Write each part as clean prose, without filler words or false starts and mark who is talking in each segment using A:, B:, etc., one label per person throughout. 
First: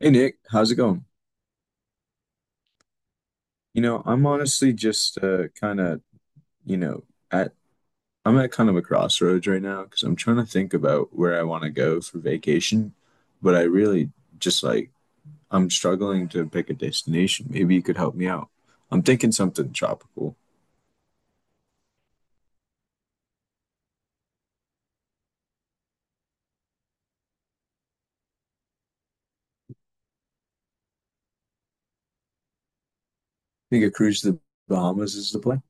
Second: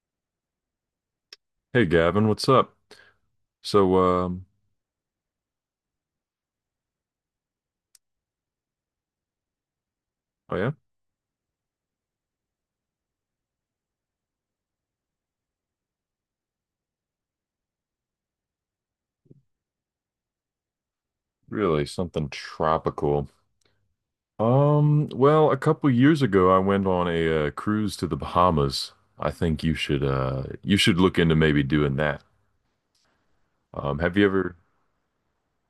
A: Hey Nick, how's it going?
B: Hey Gavin, what's up?
A: You
B: So,
A: know, I'm honestly just kind of, you know, at I'm at kind of a crossroads right now because I'm trying to
B: oh yeah,
A: think about where I want to go for vacation, but I really just like I'm struggling to pick a destination. Maybe you could help me out. I'm thinking something tropical.
B: really something tropical. Well, a couple years ago, I went on a cruise to the Bahamas. I think you should look into maybe doing that.
A: I think a
B: Have
A: cruise
B: you
A: to the
B: ever?
A: Bahamas is the plan.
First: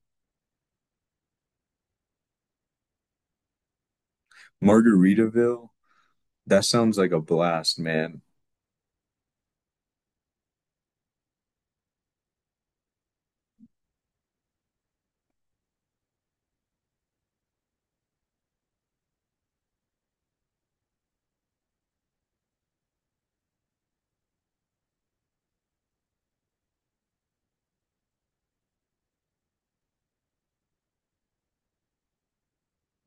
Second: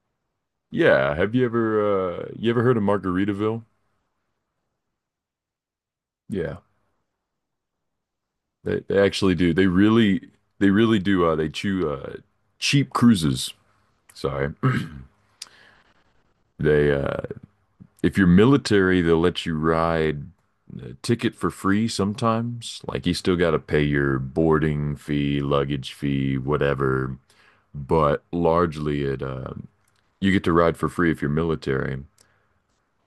B: Yeah, you ever heard of Margaritaville?
A: Margaritaville,
B: Yeah,
A: that sounds like a blast, man.
B: they actually do. They really do. They chew cheap cruises. Sorry. they If you're military, they'll let you ride a ticket for free sometimes. Like you still got to pay your boarding fee, luggage fee, whatever. But largely, it you get to ride for free if you're military.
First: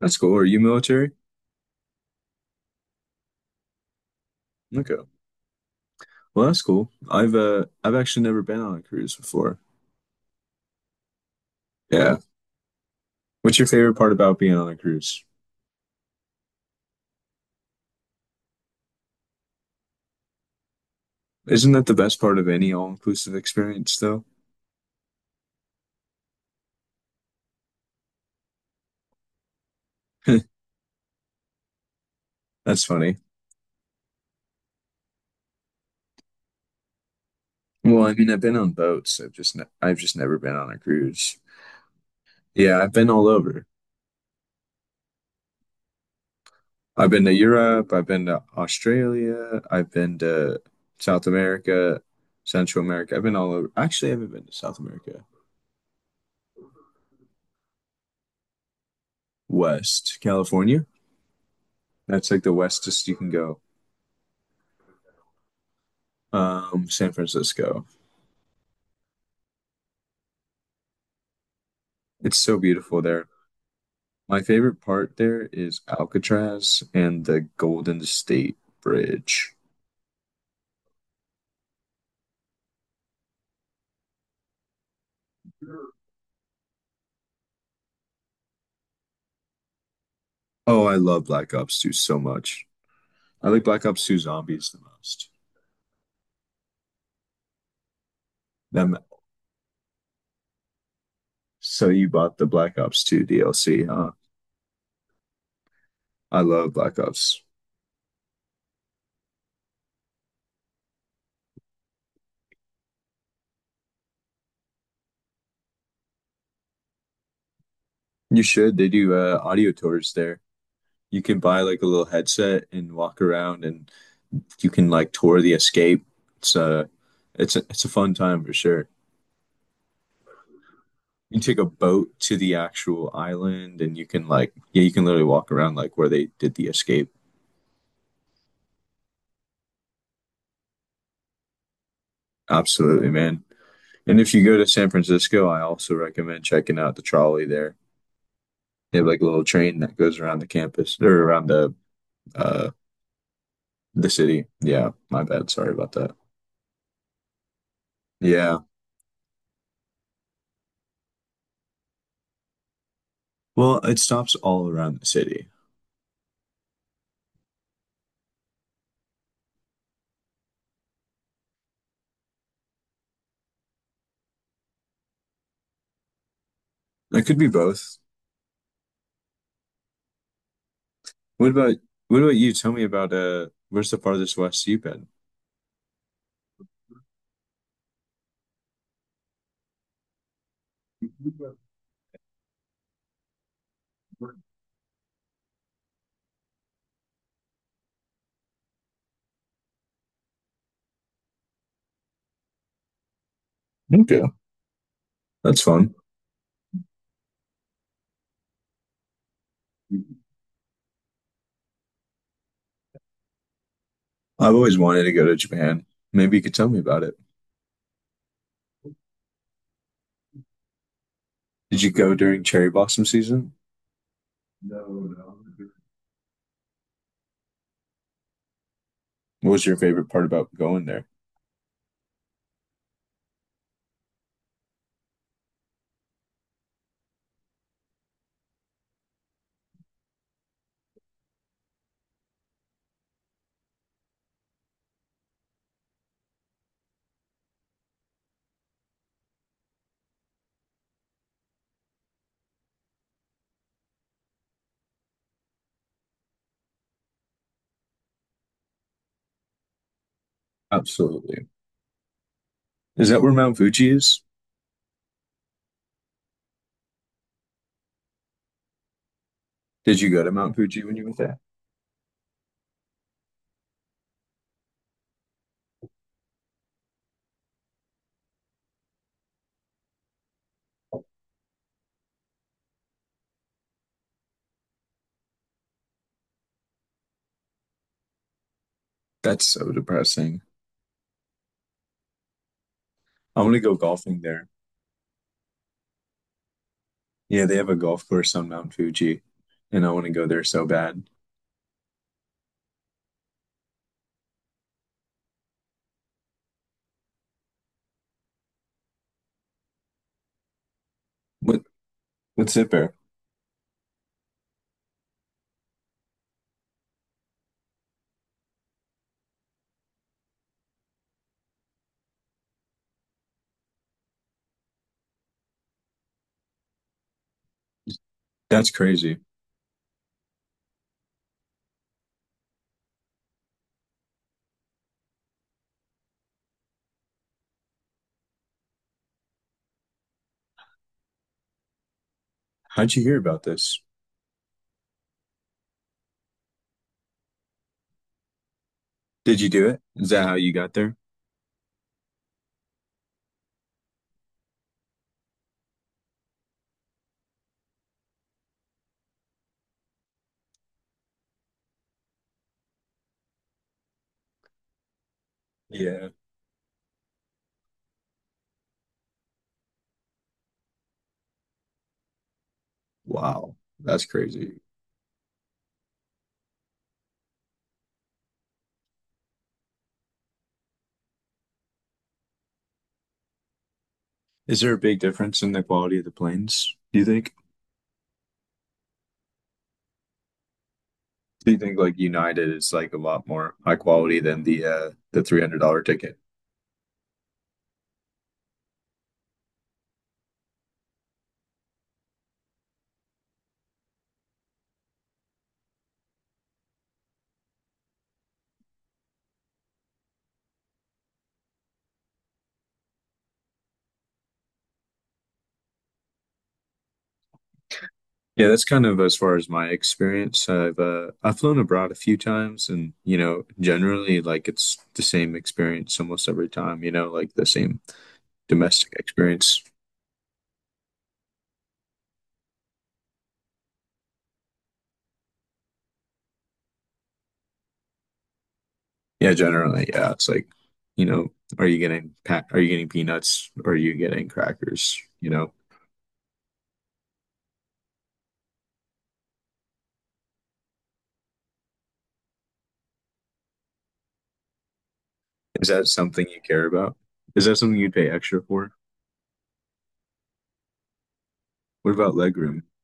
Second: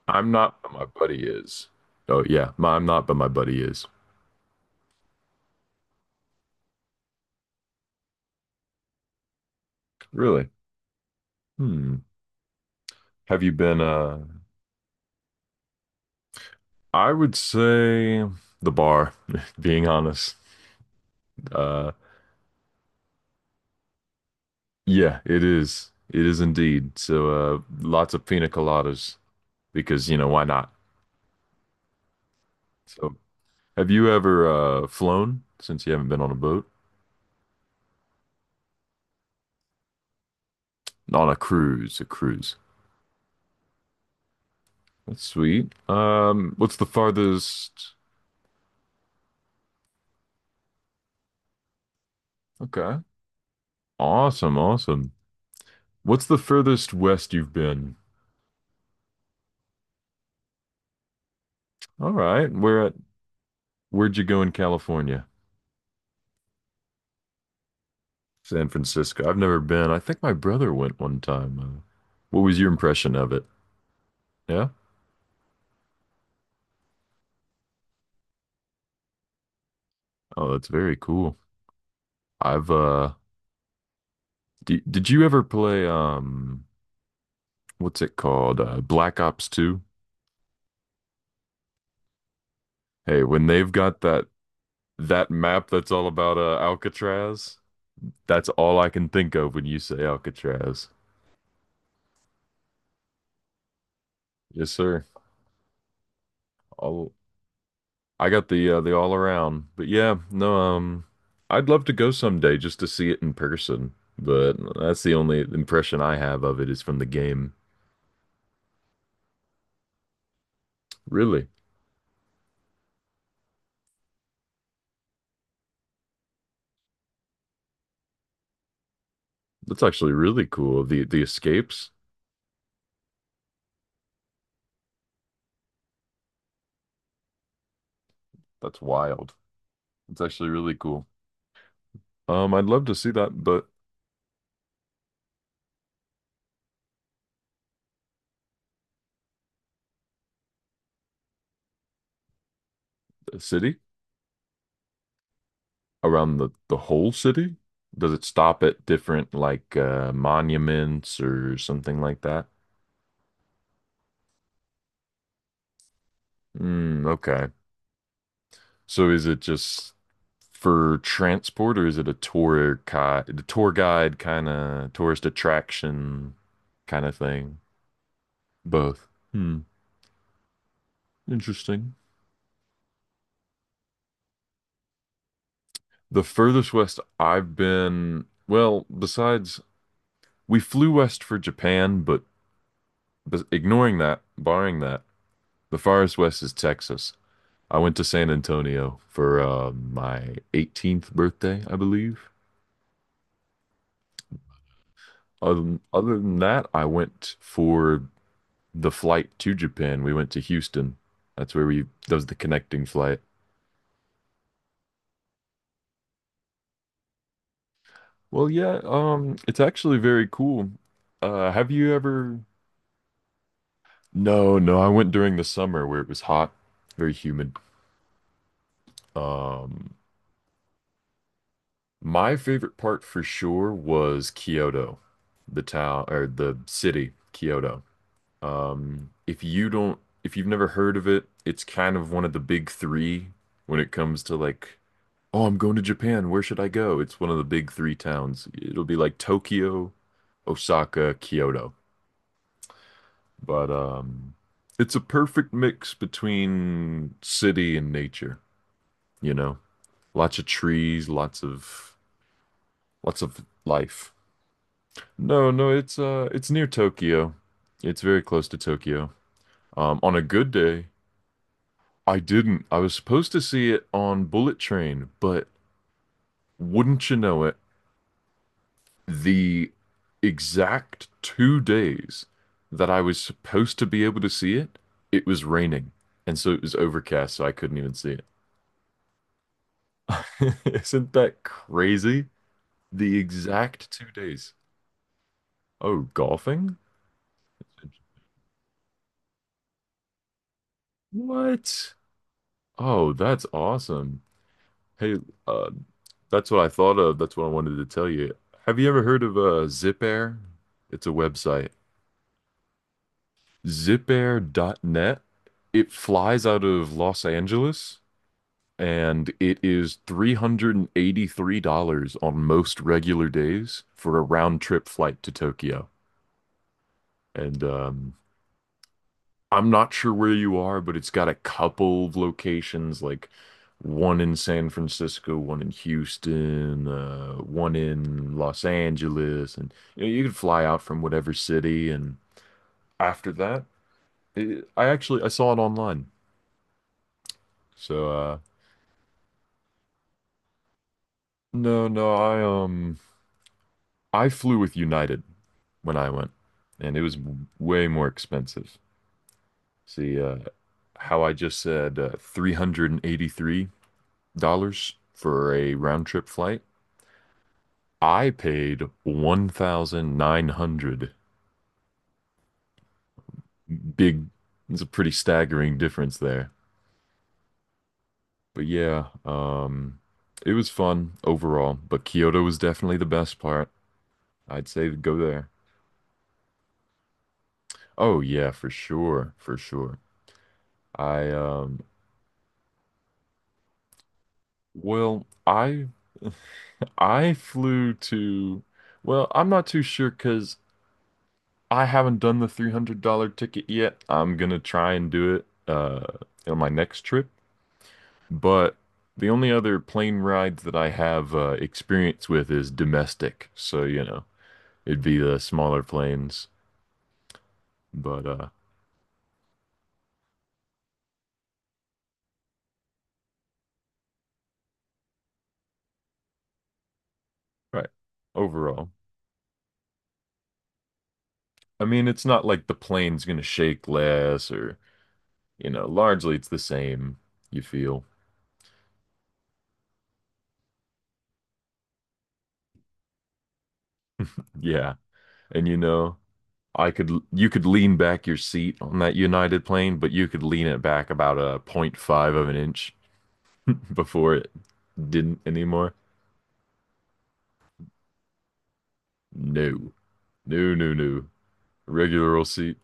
A: That's
B: I'm
A: cool. Are
B: not,
A: you
B: but my
A: military?
B: buddy is. Oh yeah, I'm not, but my buddy is.
A: Okay. Well, that's cool. I've actually never been on a cruise before.
B: Really? Hmm.
A: Yeah.
B: Have you
A: What's your
B: been?
A: favorite part
B: Uh,
A: about being on a cruise?
B: I would say the bar. Being honest.
A: Isn't that
B: Uh,
A: the best part of any all-inclusive experience, though?
B: yeah, it is. It is indeed. So lots of pina coladas. Because why not?
A: That's
B: So,
A: funny.
B: have you ever flown since you haven't been on a boat?
A: Well, I mean, I've been on boats. I've just never been on a
B: On a
A: cruise.
B: cruise, a cruise.
A: Yeah, I've been all over.
B: That's sweet. What's the
A: I've been to Europe.
B: farthest?
A: I've been to Australia. I've been to South America, Central
B: Okay.
A: America. I've been all over. Actually, I haven't been to
B: Awesome,
A: South
B: awesome.
A: America.
B: What's the furthest west you've been?
A: West California.
B: All
A: That's like
B: right.
A: the westest you can go.
B: Where'd you go in California?
A: San Francisco.
B: San Francisco. I've never been. I think my brother went one time. Uh,
A: It's
B: what
A: so
B: was your
A: beautiful
B: impression
A: there.
B: of it?
A: My
B: Yeah?
A: favorite part there is Alcatraz and the Golden State Bridge.
B: Oh, that's very cool. I've d did you ever play what's it called? Black Ops 2?
A: Oh, I love Black Ops 2 so much.
B: Hey, when
A: I like
B: they've
A: Black
B: got
A: Ops 2
B: that
A: Zombies the
B: that
A: most.
B: map that's all about Alcatraz, that's all I
A: Them,
B: can think of when you say Alcatraz.
A: so you bought the Black Ops 2 DLC, huh?
B: Yes, sir.
A: I love Black
B: All
A: Ops.
B: I got the all around. But yeah, no, I'd love to go someday just to see it in person, but that's the only impression I have of it is from the game.
A: You should. They do audio tours there. You can
B: Really.
A: buy like a little headset and walk around, and you can like tour the escape. It's a it's a fun time for sure.
B: That's actually really cool. The
A: You take a
B: escapes,
A: boat to the actual island, and you can like yeah, you can literally walk around like where they did the escape.
B: that's wild. It's actually really cool. I'd love to see
A: Absolutely,
B: that,
A: man.
B: but
A: And if you go to San Francisco, I also recommend checking out the trolley there. They have like a little train that goes around the campus or around uh
B: the city?
A: the city. Yeah, my bad. Sorry about that.
B: Around the whole city? Does it
A: Yeah.
B: stop at different like monuments or something like that?
A: Well, it stops all around the city.
B: Mm, okay. So is it just for transport or is it a tour guide, the tour guide kind of tourist attraction kind of
A: It could be
B: thing?
A: both.
B: Both. Hmm.
A: What about
B: Interesting.
A: what about you? Tell me about where's the farthest west you've been?
B: The furthest west I've been, well, besides we flew west for Japan, but ignoring that, barring that, the farthest west is Texas. I went to San Antonio for my 18th birthday, I believe.
A: Okay, that's
B: Other
A: fun.
B: other than that, I went for the flight to Japan. We went to Houston. That's that was the connecting flight.
A: I've always wanted to go to Japan. Maybe you could tell me about it.
B: Well, yeah, it's actually very cool. Have
A: Did you
B: you
A: go
B: ever?
A: during cherry blossom season?
B: No, no,
A: What
B: I went during the summer where it was hot, very humid.
A: was your
B: Um,
A: favorite part about going there?
B: my favorite part for sure was Kyoto, the town or the city, Kyoto. If you've never heard of it, it's kind of one of the big three when it comes to like, oh, I'm going to Japan. Where should I go? It's one of the big three towns. It'll be like Tokyo, Osaka, Kyoto. But it's a perfect mix between city and nature, you know? Lots of trees, lots
A: Absolutely.
B: of
A: Is that where Mount Fuji
B: life.
A: is?
B: No, no, it's near Tokyo. It's very close to Tokyo. Um,
A: Did you
B: on a
A: go to
B: good
A: Mount Fuji
B: day,
A: when you went there?
B: I didn't. I was supposed to see it on Bullet Train, but wouldn't you know it, the exact 2 days that I was supposed to be able to see it, it was raining. And so it was overcast, so I couldn't even see it.
A: That's so depressing.
B: Isn't that crazy? The
A: I want to go
B: exact two
A: golfing there.
B: days. Oh, golfing?
A: Yeah, they have a golf course on Mount Fuji, and I want to go there so bad.
B: What? Oh, that's awesome. Hey, uh, that's what I thought of. That's what I wanted to tell you. Have you ever heard of Zipair? It's a
A: What
B: website.
A: what's it there?
B: zipair.net. It flies out of Los Angeles and it is $383 on most regular days for a round trip flight to Tokyo. And
A: That's crazy.
B: I'm not sure where you are, but it's got a couple of locations, like one in San Francisco, one in Houston, one in Los Angeles, and you could fly out from whatever city. And
A: How'd you hear
B: after
A: about
B: that,
A: this?
B: it, I actually I saw it online. So
A: Did you do it? Is that how you got there?
B: no, no, I flew with United when I went, and it was way more expensive. See, how I just said, $383 for a round
A: Yeah.
B: trip flight. I paid 1,900.
A: Wow. That's
B: Big,
A: crazy.
B: it's a pretty staggering difference there. But yeah, it was fun overall, but Kyoto was definitely the best part.
A: Is
B: I'd
A: there a
B: say to
A: big
B: go
A: difference
B: there.
A: in the quality of the planes, do you think?
B: Oh yeah, for sure, for sure. I
A: Do you think like United is like a lot more high quality than the
B: well,
A: $300 ticket?
B: I flew to well, I'm not too sure because I haven't done the $300 ticket yet. I'm gonna try and do it on my next trip. But the only other plane rides that I have experience with is domestic. So, it'd be the smaller planes. But,
A: Yeah, that's kind of as far as my experience. I've flown abroad a few times, and you know, generally, like it's the same experience almost every time. You know, like the same
B: right, overall.
A: domestic experience.
B: I mean, it's not like the plane's gonna shake less or largely it's the same, you feel.
A: Yeah, generally, yeah. It's like, you know, are you getting peanuts? Or are you getting
B: Yeah.
A: crackers? You know,
B: And you could lean back your seat on that United plane, but you could lean it back about a 0.5 of an inch before it didn't
A: is that
B: anymore.
A: something you care about? Is that something you'd pay extra for?
B: No. No, no, no.
A: What about
B: Regular old
A: legroom?
B: seat.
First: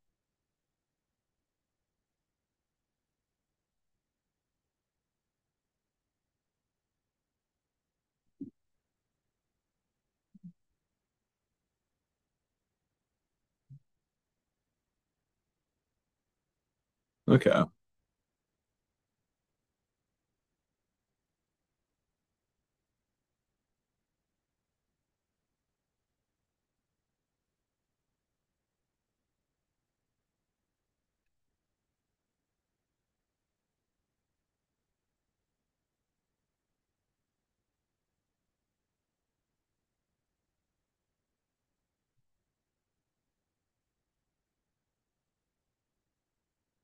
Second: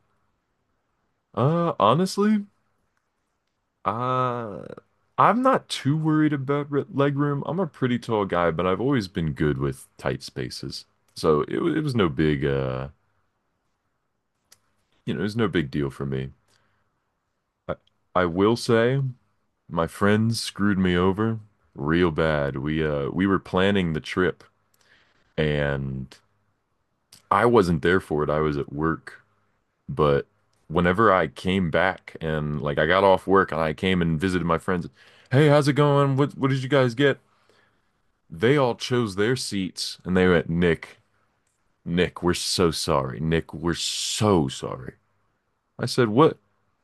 B: Honestly, uh, I'm not too worried about leg room. I'm a pretty tall guy, but I've always been good with tight spaces. So it was no big deal for me.
A: Okay,
B: I, I will say my friends screwed me over real bad. We were planning the trip and I wasn't there for it. I was at work, but whenever I came back and like I got off work and I came and visited my friends, hey, how's it going? What did you guys get? They all chose their seats and they went, Nick, Nick, we're so sorry. Nick, we're so sorry. I said, what?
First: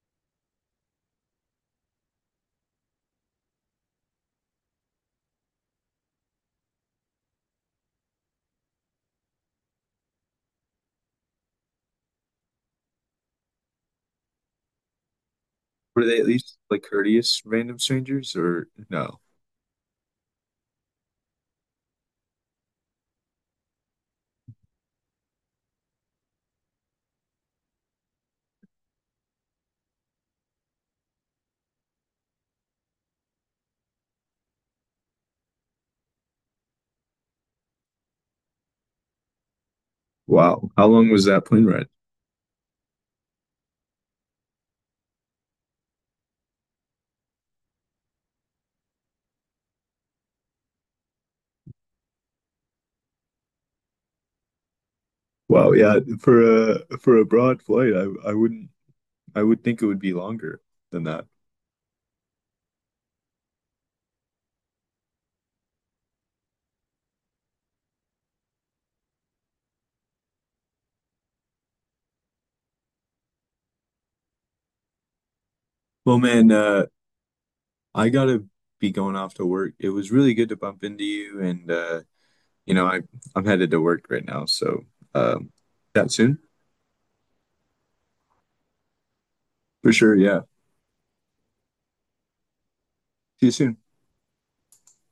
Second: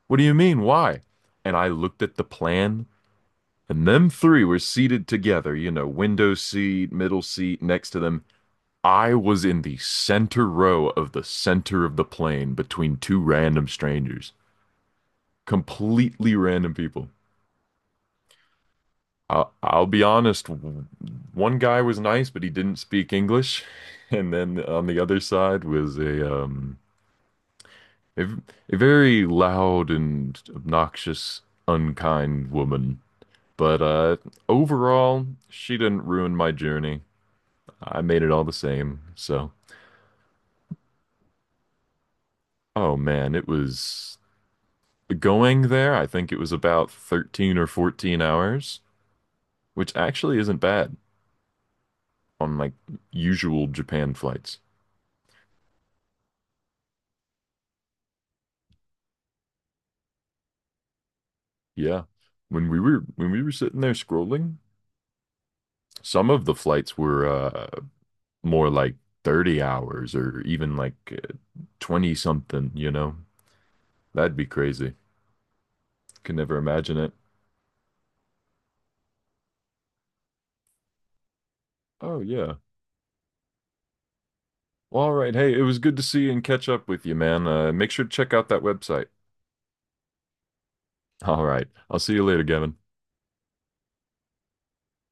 B: What do you mean? Why? And I looked at the plan, and them three were seated together, window seat, middle seat, next to them. I was in the center row of the center of the plane between two random strangers,
A: were they at
B: completely
A: least
B: random
A: like
B: people.
A: courteous random strangers or no?
B: I'll be honest. One guy was nice, but he didn't speak English. And then on the other side was a a, v- very loud and obnoxious, unkind woman. But overall, she didn't ruin my journey. I made it all the same. So,
A: Wow, how long was that plane ride?
B: oh man, it was going there. I think it was about 13 or 14 hours, which actually isn't bad on like usual Japan flights.
A: Wow, yeah, for a broad flight, I wouldn't I would think it would be longer than that.
B: Yeah. When we were sitting there scrolling, some of the flights were more like 30 hours or even like 20 something. That'd be crazy.
A: Well,
B: Can
A: man,
B: never imagine it.
A: I gotta be going off to work. It was really good to bump into you, and
B: Oh yeah.
A: you know, I'm headed to work right now, so
B: Well, all right.
A: um,
B: Hey, it was good to
A: chat
B: see
A: soon
B: and catch up with you, man. Make sure to check out that website.
A: for sure. Yeah,
B: All right. I'll see you later, Gavin.
A: see you soon.